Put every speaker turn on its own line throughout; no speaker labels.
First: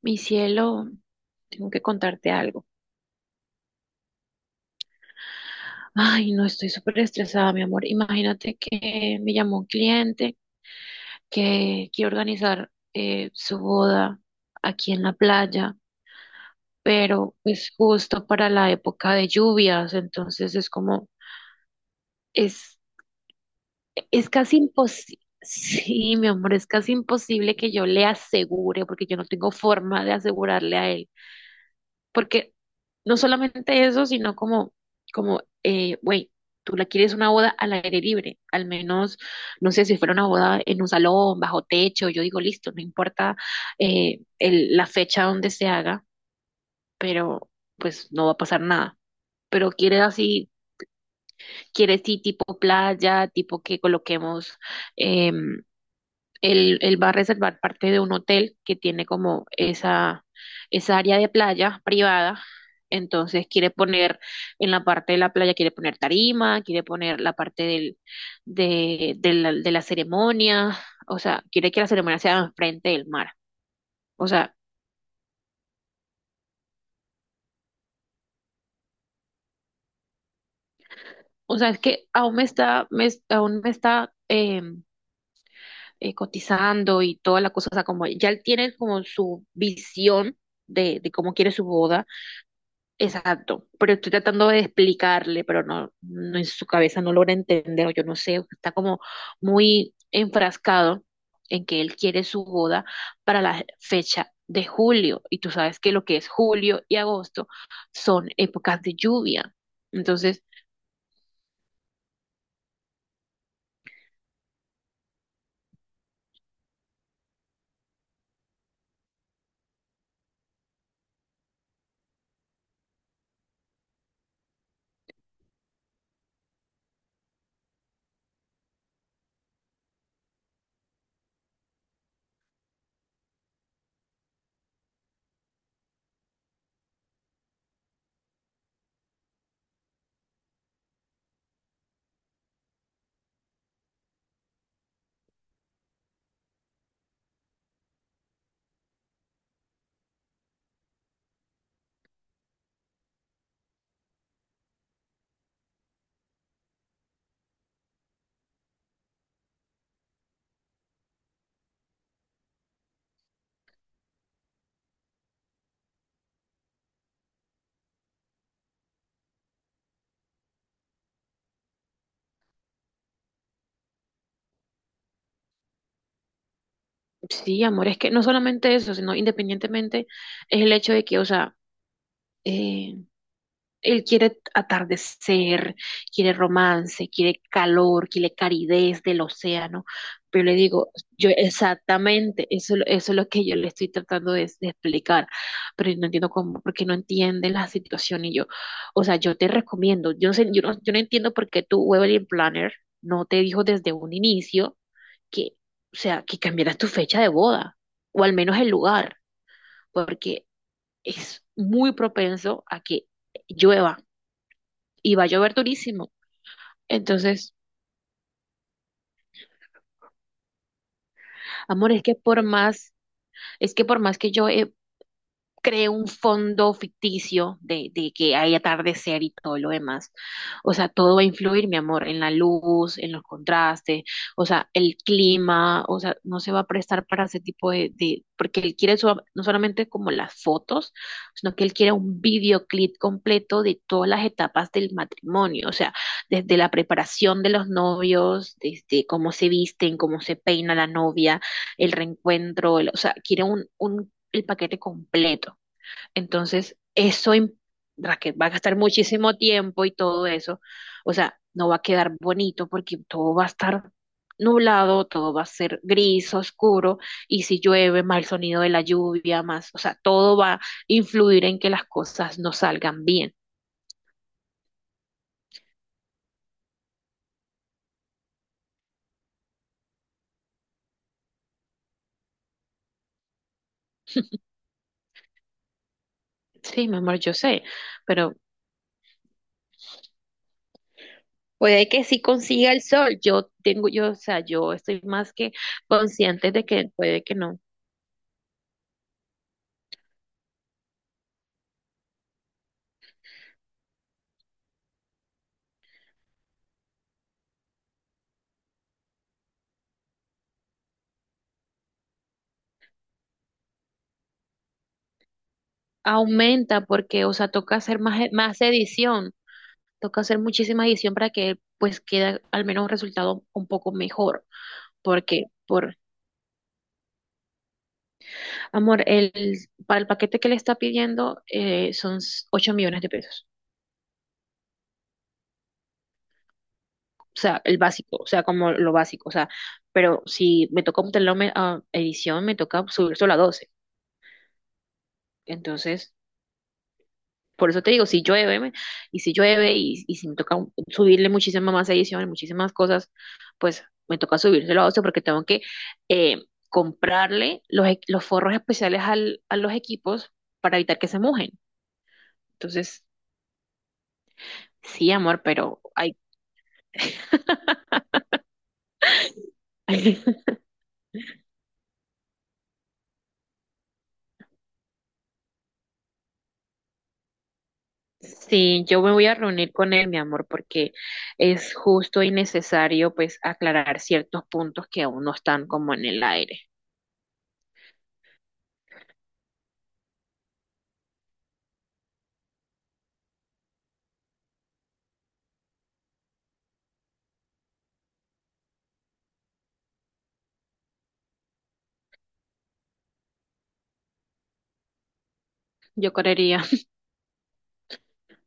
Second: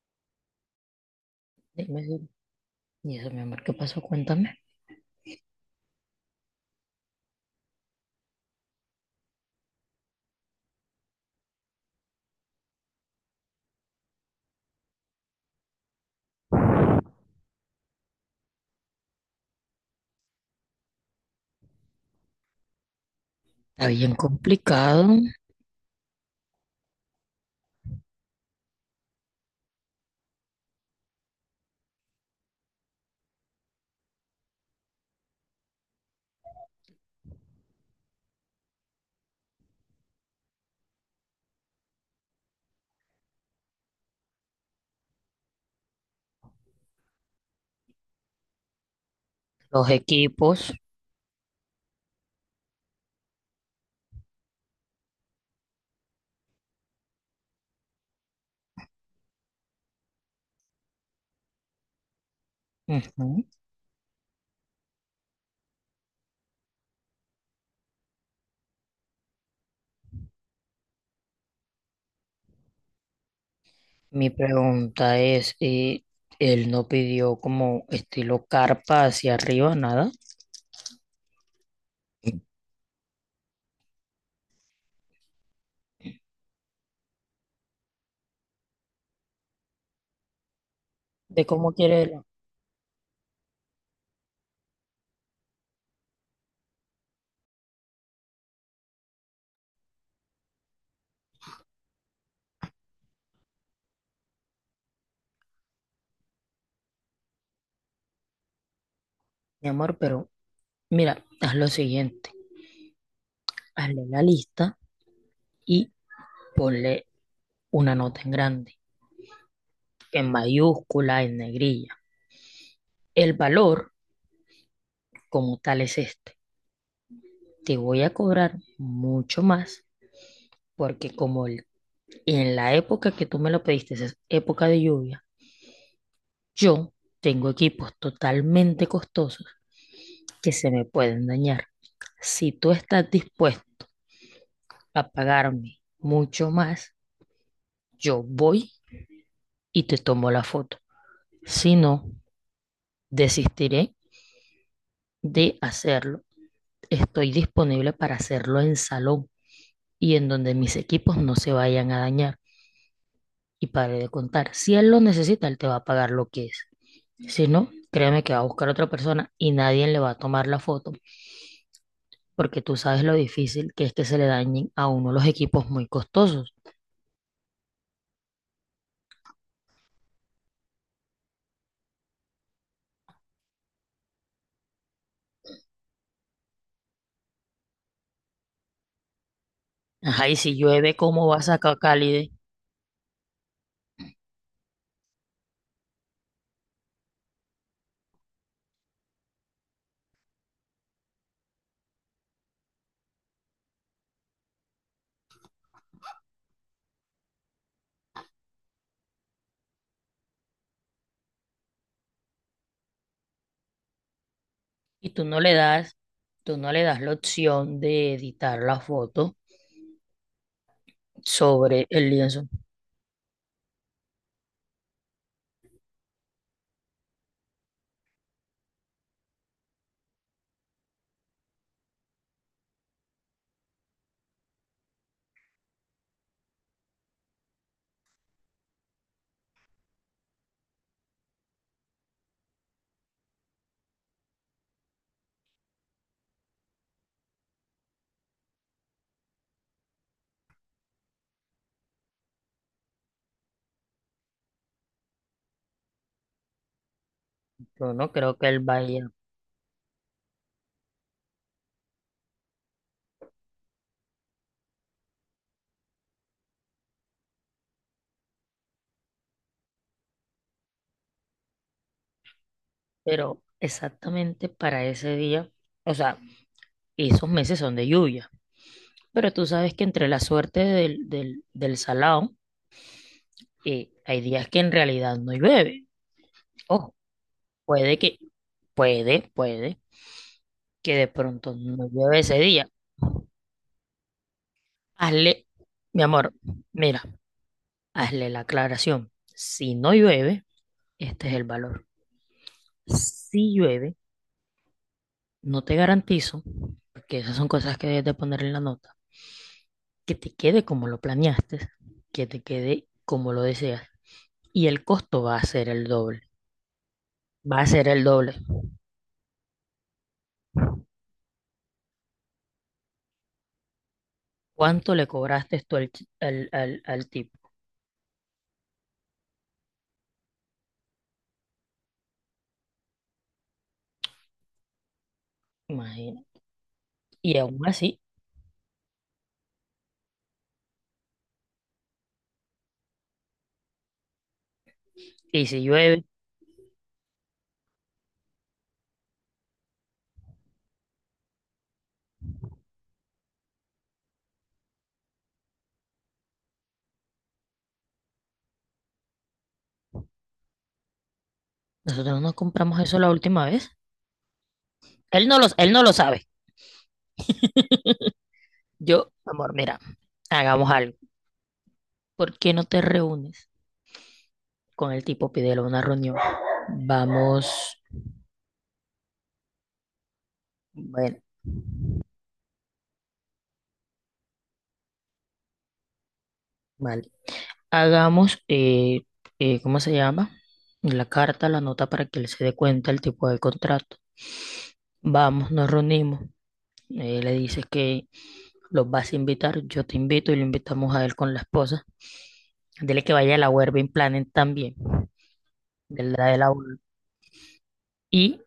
Mi cielo, tengo que
Dime,
contarte algo.
y eso, mi amor, ¿qué pasó? Cuéntame.
Ay, no, estoy súper estresada, mi amor. Imagínate que me llamó un cliente que quiere organizar su boda aquí en la playa, pero es justo para la época de lluvias, entonces es,
Está bien
es casi
complicado.
imposible. Sí, mi amor, es casi imposible que yo le asegure, porque yo no tengo forma de asegurarle a él. Porque no solamente eso, sino güey, tú la quieres una boda al aire libre, al menos, no sé, si fuera una boda en un salón, bajo techo, yo digo, listo, no importa la fecha donde se haga, pero pues no va a pasar nada. Pero
Los equipos.
quieres sí, tipo playa, tipo que coloquemos em, él va a reservar parte de un hotel que tiene como esa área de playa privada.
Ujú.
Entonces quiere poner en la parte de la playa, quiere poner tarima, quiere poner la parte del, de la ceremonia, o sea, quiere que la ceremonia sea enfrente del mar. O
Mi
sea,
pregunta es, él no pidió como estilo carpa hacia arriba, nada.
o sea, es que aún me está cotizando y toda la cosa, o sea, como ya él tiene como su visión de cómo
De
quiere su
cómo quiere
boda.
él.
Exacto, pero estoy tratando de explicarle, pero no en su cabeza no logra entender, o yo no sé, está como muy enfrascado en que él quiere su boda para la fecha de julio, y tú sabes que lo que es julio y agosto son épocas de lluvia.
Mi amor, pero
Entonces,
mira, haz lo siguiente. Hazle la lista y ponle una nota en grande, en mayúscula, en negrilla. El valor como tal es este. Te voy a cobrar mucho más porque como el en la época que tú me lo pediste, esa es época de lluvia, yo tengo equipos totalmente costosos que se me pueden dañar. Si tú estás dispuesto a pagarme mucho más, yo voy y te tomo la foto. Si no, desistiré de hacerlo. Estoy disponible para hacerlo en salón y en donde mis equipos no se vayan a dañar. Y para de contar, si él lo necesita, él te va a pagar lo que es. Si no, créame que va a buscar a otra persona y nadie le va a tomar la foto porque tú sabes lo difícil que es que se le dañen a uno los equipos muy costosos.
sí, amor, es que no solamente eso, sino independientemente es el hecho de que, o sea, eh, él quiere atardecer, quiere romance, quiere calor, quiere calidez del océano.
Ajá, y
Pero le
si
digo,
llueve, ¿cómo
yo
vas a sacar Cálide?
exactamente, eso, eso es lo que yo le estoy tratando de explicar, pero no entiendo cómo, porque no entiende la situación y yo, o sea, yo te recomiendo, yo no sé, yo no entiendo por qué tu wedding planner no te dijo desde un inicio que, o sea, que cambiaras tu fecha de boda, o al menos el lugar, porque es muy propenso a que llueva
Y
y
tú
va a
no le
llover
das,
durísimo.
tú no le das la
Entonces,
opción de editar la foto sobre
amor,
el lienzo.
es que por más que yo he cree un fondo ficticio de que hay atardecer y todo lo demás. O sea, todo va a influir, mi amor, en la luz, en los contrastes, o sea, el clima, o sea, no se va a prestar para ese tipo porque él quiere no solamente como las fotos, sino que él quiere un videoclip completo de todas las etapas del matrimonio, o sea, desde la preparación de los novios, desde cómo se visten, cómo se peina la novia, o sea, quiere un el paquete completo. Entonces,
Yo no creo
Raquel va
que
a
él
gastar
vaya,
muchísimo tiempo y todo eso. O sea, no va a quedar bonito porque todo va a estar nublado, todo va a ser gris, oscuro, y si llueve, más el sonido de la lluvia, más, o sea, todo va a influir en que las cosas no salgan bien.
pero exactamente para ese día, o sea, esos meses son de lluvia. Pero tú sabes que entre la suerte del salado, hay días que en realidad no llueve.
Sí,
Ojo,
mi amor, yo sé,
puede que,
pero
puede que de pronto no
puede que
llueve
sí
ese día.
consiga el sol. Yo tengo, yo, o sea, yo estoy más
Hazle,
que
mi amor,
consciente de que
mira,
puede que no.
hazle la aclaración. Si no llueve, este es el valor. Si llueve, no te garantizo, porque esas son cosas que debes de poner en la nota, que te quede como lo planeaste, que te quede como lo deseas. Y el costo va a ser el doble.
Aumenta porque, o sea,
Va a
toca
ser
hacer
el doble.
más edición, toca hacer muchísima edición para que pues quede al menos un resultado un poco mejor.
¿Cuánto le
Porque,
cobraste tú al,
por
ch- al, al, al tipo?
amor, para el paquete que le está pidiendo son $8.000.000.
Imagínate.
O
Y aún
sea, el
así,
básico, o sea, como lo básico, o sea, pero si me toca obtener la edición, me toca subir solo a 12.
y si llueve,
Entonces, por eso te digo, y si llueve, y si me toca subirle muchísimas más ediciones, muchísimas cosas, pues me toca subírselo a Ocio porque tengo que eh, comprarle los forros especiales a los equipos para evitar que se mojen.
nosotros no compramos eso
Entonces,
la última vez.
sí, amor,
Él
pero
no lo
hay...
sabe. Yo, amor, mira, hagamos algo. ¿Por qué no te reúnes con el tipo? Pídele una reunión. Vamos,
Sí, yo me voy a reunir con él, mi amor, porque
bueno,
es justo y necesario, pues, aclarar ciertos puntos que aún no están como en el aire.
vale. Hagamos, ¿cómo se llama? La carta, la nota para que él se dé cuenta el tipo de contrato. Vamos, nos reunimos. Le dices que los vas a invitar, yo te invito y lo invitamos a él con la esposa. Dile que vaya a la Werbing Planet también, de
Yo
la de la
creería,
y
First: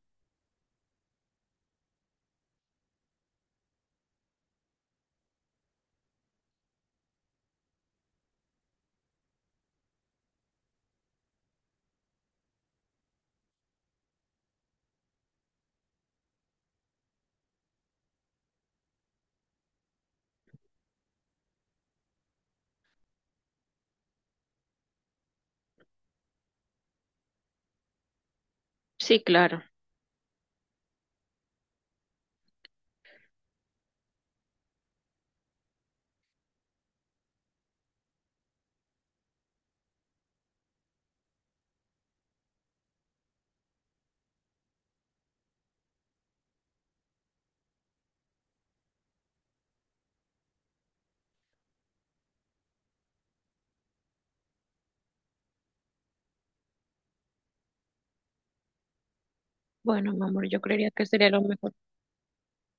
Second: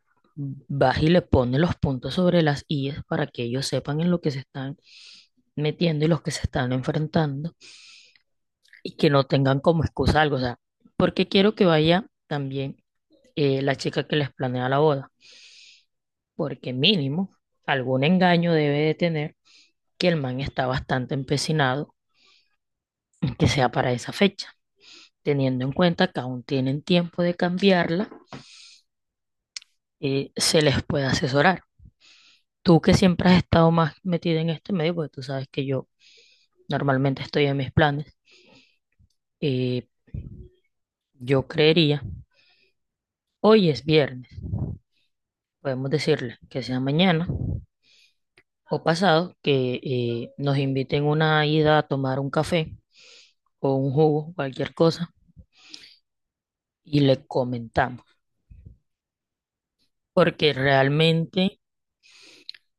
vas y le pones los puntos sobre las íes para que ellos sepan en lo que se están metiendo y los que se están enfrentando y que no tengan como excusa algo. O sea, porque quiero que vaya también la chica que les planea la boda, porque mínimo algún engaño debe de tener que el man está bastante empecinado en que sea para esa fecha, teniendo en cuenta que aún tienen tiempo de cambiarla,
sí, claro.
se les puede asesorar. Tú que siempre has estado más metida en este medio, porque tú sabes que yo normalmente estoy en mis planes y yo creería, hoy es viernes, podemos decirle que sea mañana o pasado, que nos inviten una ida a tomar un café o un jugo, cualquier cosa, y le comentamos,
Bueno, mi amor,
porque
yo creería que sería lo
realmente
mejor.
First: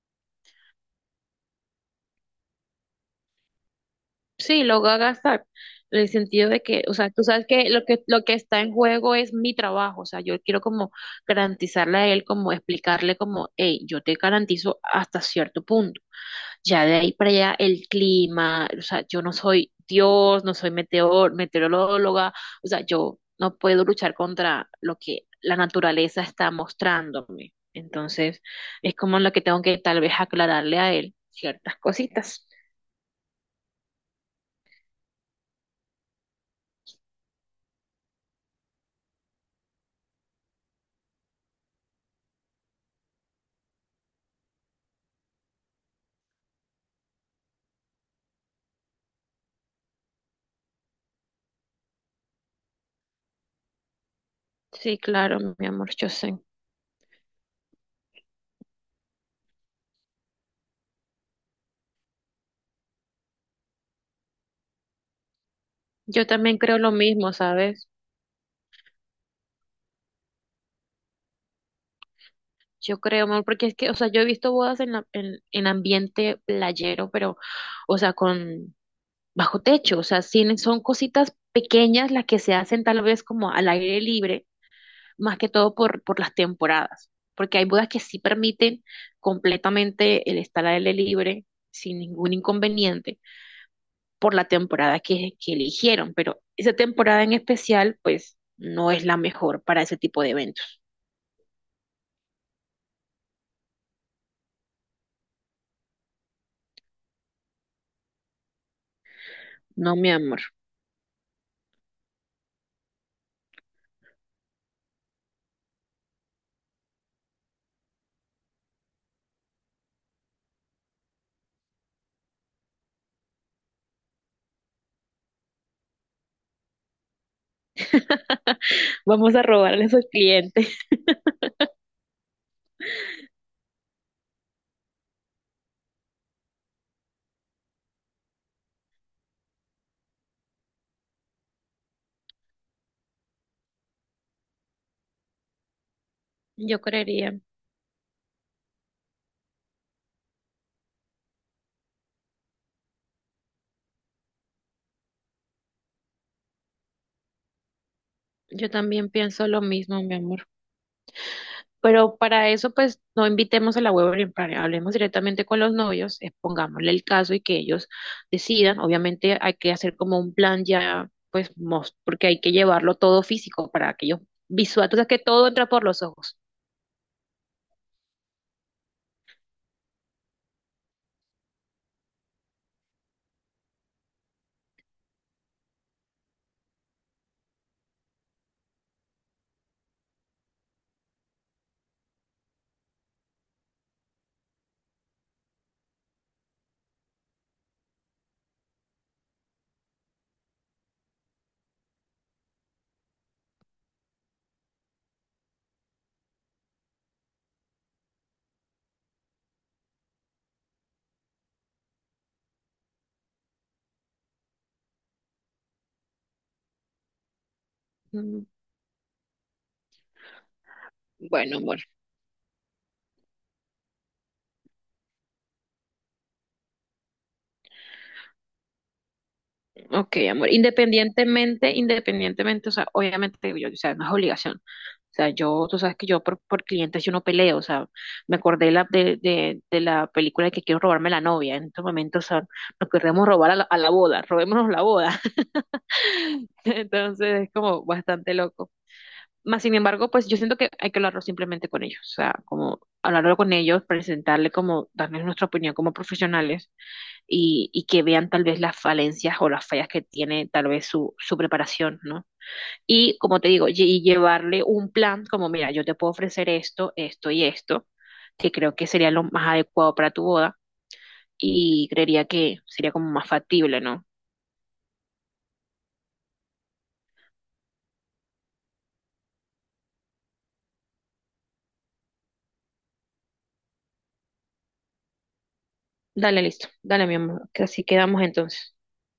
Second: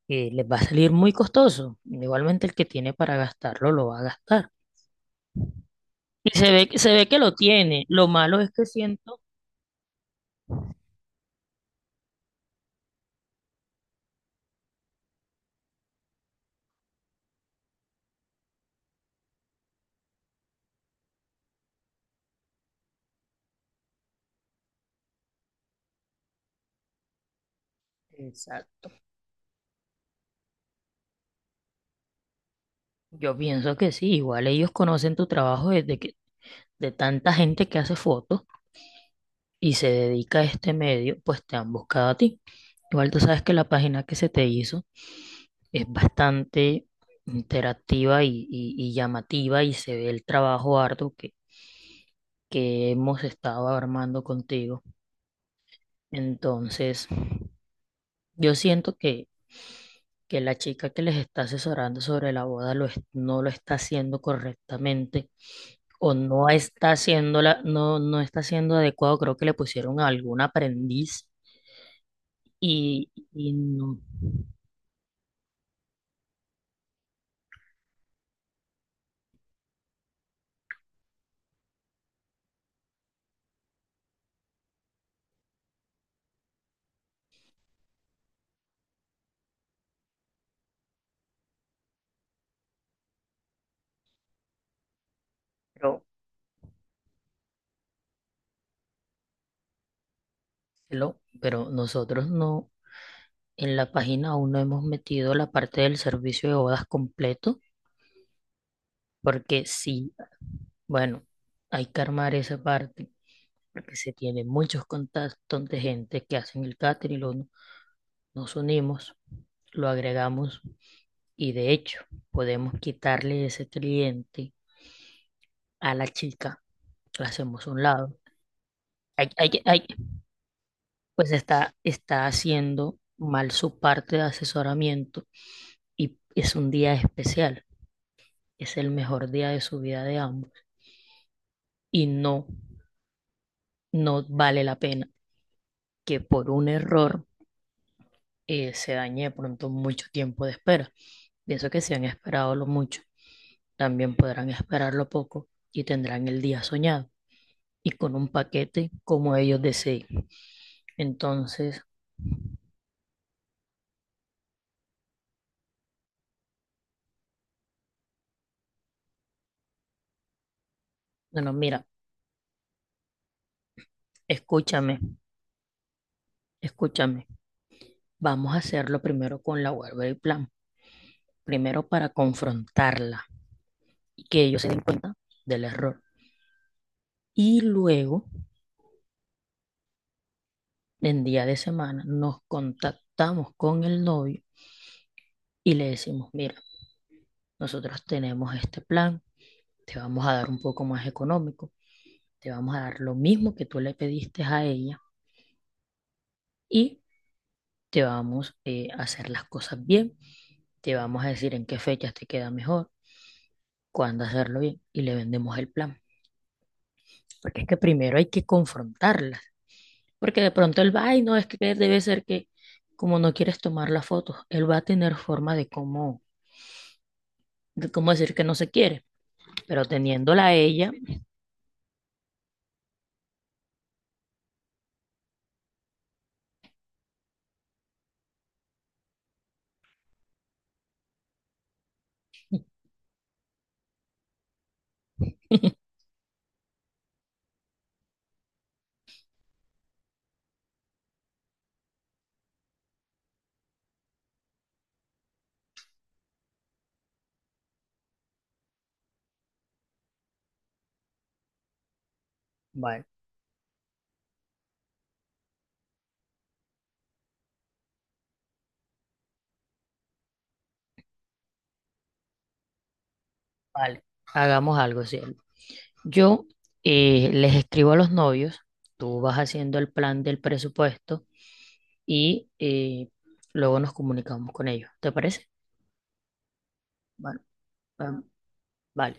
les va a salir muy costoso. Igualmente el que tiene para gastarlo lo va a gastar.
Sí, lo voy a gastar. En el
Y
sentido
se
de
ve,
que,
se
o
ve
sea,
que
tú
lo
sabes que
tiene. Lo
lo que
malo es
está
que
en juego
siento...
es mi trabajo. O sea, yo quiero como garantizarle a él, como explicarle como, hey, yo te garantizo hasta cierto punto. Ya de ahí para allá el clima, o sea, yo no soy Dios, no soy meteoróloga. O sea, yo no puedo luchar contra lo que la naturaleza está mostrándome. Entonces,
Exacto.
es como lo que tengo que tal vez aclararle a él ciertas cositas.
Yo pienso que sí, igual ellos conocen tu trabajo desde que de tanta gente que hace fotos y se dedica a este medio, pues te han buscado a ti. Igual tú sabes que la página que se te hizo es bastante interactiva y llamativa y se ve el trabajo arduo que hemos estado armando contigo.
Sí, claro, mi amor, yo sé.
Entonces, yo siento que la chica que les está asesorando sobre la boda no lo está haciendo correctamente o
Yo
no
también creo lo
está
mismo,
haciendo
¿sabes?
no está haciendo adecuado. Creo que le pusieron a algún aprendiz
Yo creo, amor, porque es que, o
No,
sea, yo he visto bodas en ambiente playero, pero, o sea, con bajo techo, o sea, sí, son cositas pequeñas las que se hacen tal vez como al aire libre, más que todo por las temporadas, porque hay bodas que sí permiten completamente el estar al aire libre sin ningún inconveniente por la temporada que
pero,
eligieron, pero esa temporada en especial, pues, no es la mejor para ese tipo de eventos,
pero nosotros no, en la página aún no hemos metido la parte del servicio de bodas completo, porque
no, mi
sí,
amor.
bueno, hay que armar esa parte, porque se tienen muchos contactos de gente que hacen el catering, nos unimos, lo agregamos y de hecho podemos quitarle ese cliente a la chica, la hacemos a un lado. Hay,
Vamos a
hay,
robarle
hay,
a sus clientes.
pues está, está haciendo mal su parte de asesoramiento y es un día especial, es el mejor día de su vida de ambos y no, no vale la pena que por un
Yo
error
creería,
se dañe de pronto mucho tiempo de espera. Pienso que si han esperado lo mucho, también podrán esperarlo poco y tendrán el día soñado y con un
yo
paquete
también
como
pienso lo
ellos
mismo,
deseen.
mi amor.
Entonces,
Pero para eso, pues, no invitemos a la web, hablemos directamente con los novios, expongámosle el caso y que ellos decidan. Obviamente hay que hacer como un plan ya,
bueno,
pues,
mira,
porque hay que llevarlo todo físico para que ellos visual, o
escúchame,
sea, que todo entra por los ojos.
escúchame. Vamos a hacerlo primero con la web del plan, primero para confrontarla y que ellos se den cuenta del error. Y luego, en día de semana, nos contactamos con el novio y le decimos, mira, nosotros tenemos este plan, te vamos a dar un poco más económico, te vamos a dar lo mismo que tú le pediste a ella y te vamos a hacer las cosas bien, te vamos a decir en qué fechas te queda mejor, cuándo hacerlo bien y le vendemos el plan. Porque es que primero hay que
Mm,
confrontarla. Porque de pronto él va y no es que
bueno, amor.
debe ser que como no quieres tomar la foto, él va a tener forma de cómo decir que no se quiere, pero
Ok,
teniéndola
amor.
a ella,
Independientemente, independientemente, o sea, obviamente, yo, o sea, no es obligación. O sea, yo, tú sabes que yo por clientes yo no peleo. O sea, me acordé de la película de que quiero robarme la novia. En estos momentos, o sea, nos queremos robar a a la boda. Robémonos la boda. Entonces, es como bastante loco. Más sin embargo, pues yo siento que hay que hablarlo simplemente con ellos, o sea, como hablarlo con ellos, presentarle como, darles nuestra opinión como profesionales y que vean tal vez las falencias o las fallas que tiene tal vez su preparación, ¿no?
vale,
Y como te digo, y llevarle un plan como, mira, yo te puedo ofrecer esto, esto y esto, que creo que sería lo más adecuado para tu boda y creería que sería como más factible,
vale,
¿no?
hagamos algo, cielo. Yo les escribo a los novios, tú vas haciendo el plan del presupuesto y luego nos comunicamos con ellos, ¿te parece?
Dale, listo, dale, mi
Vale.
amor, que así
Ah,
quedamos entonces.
vale.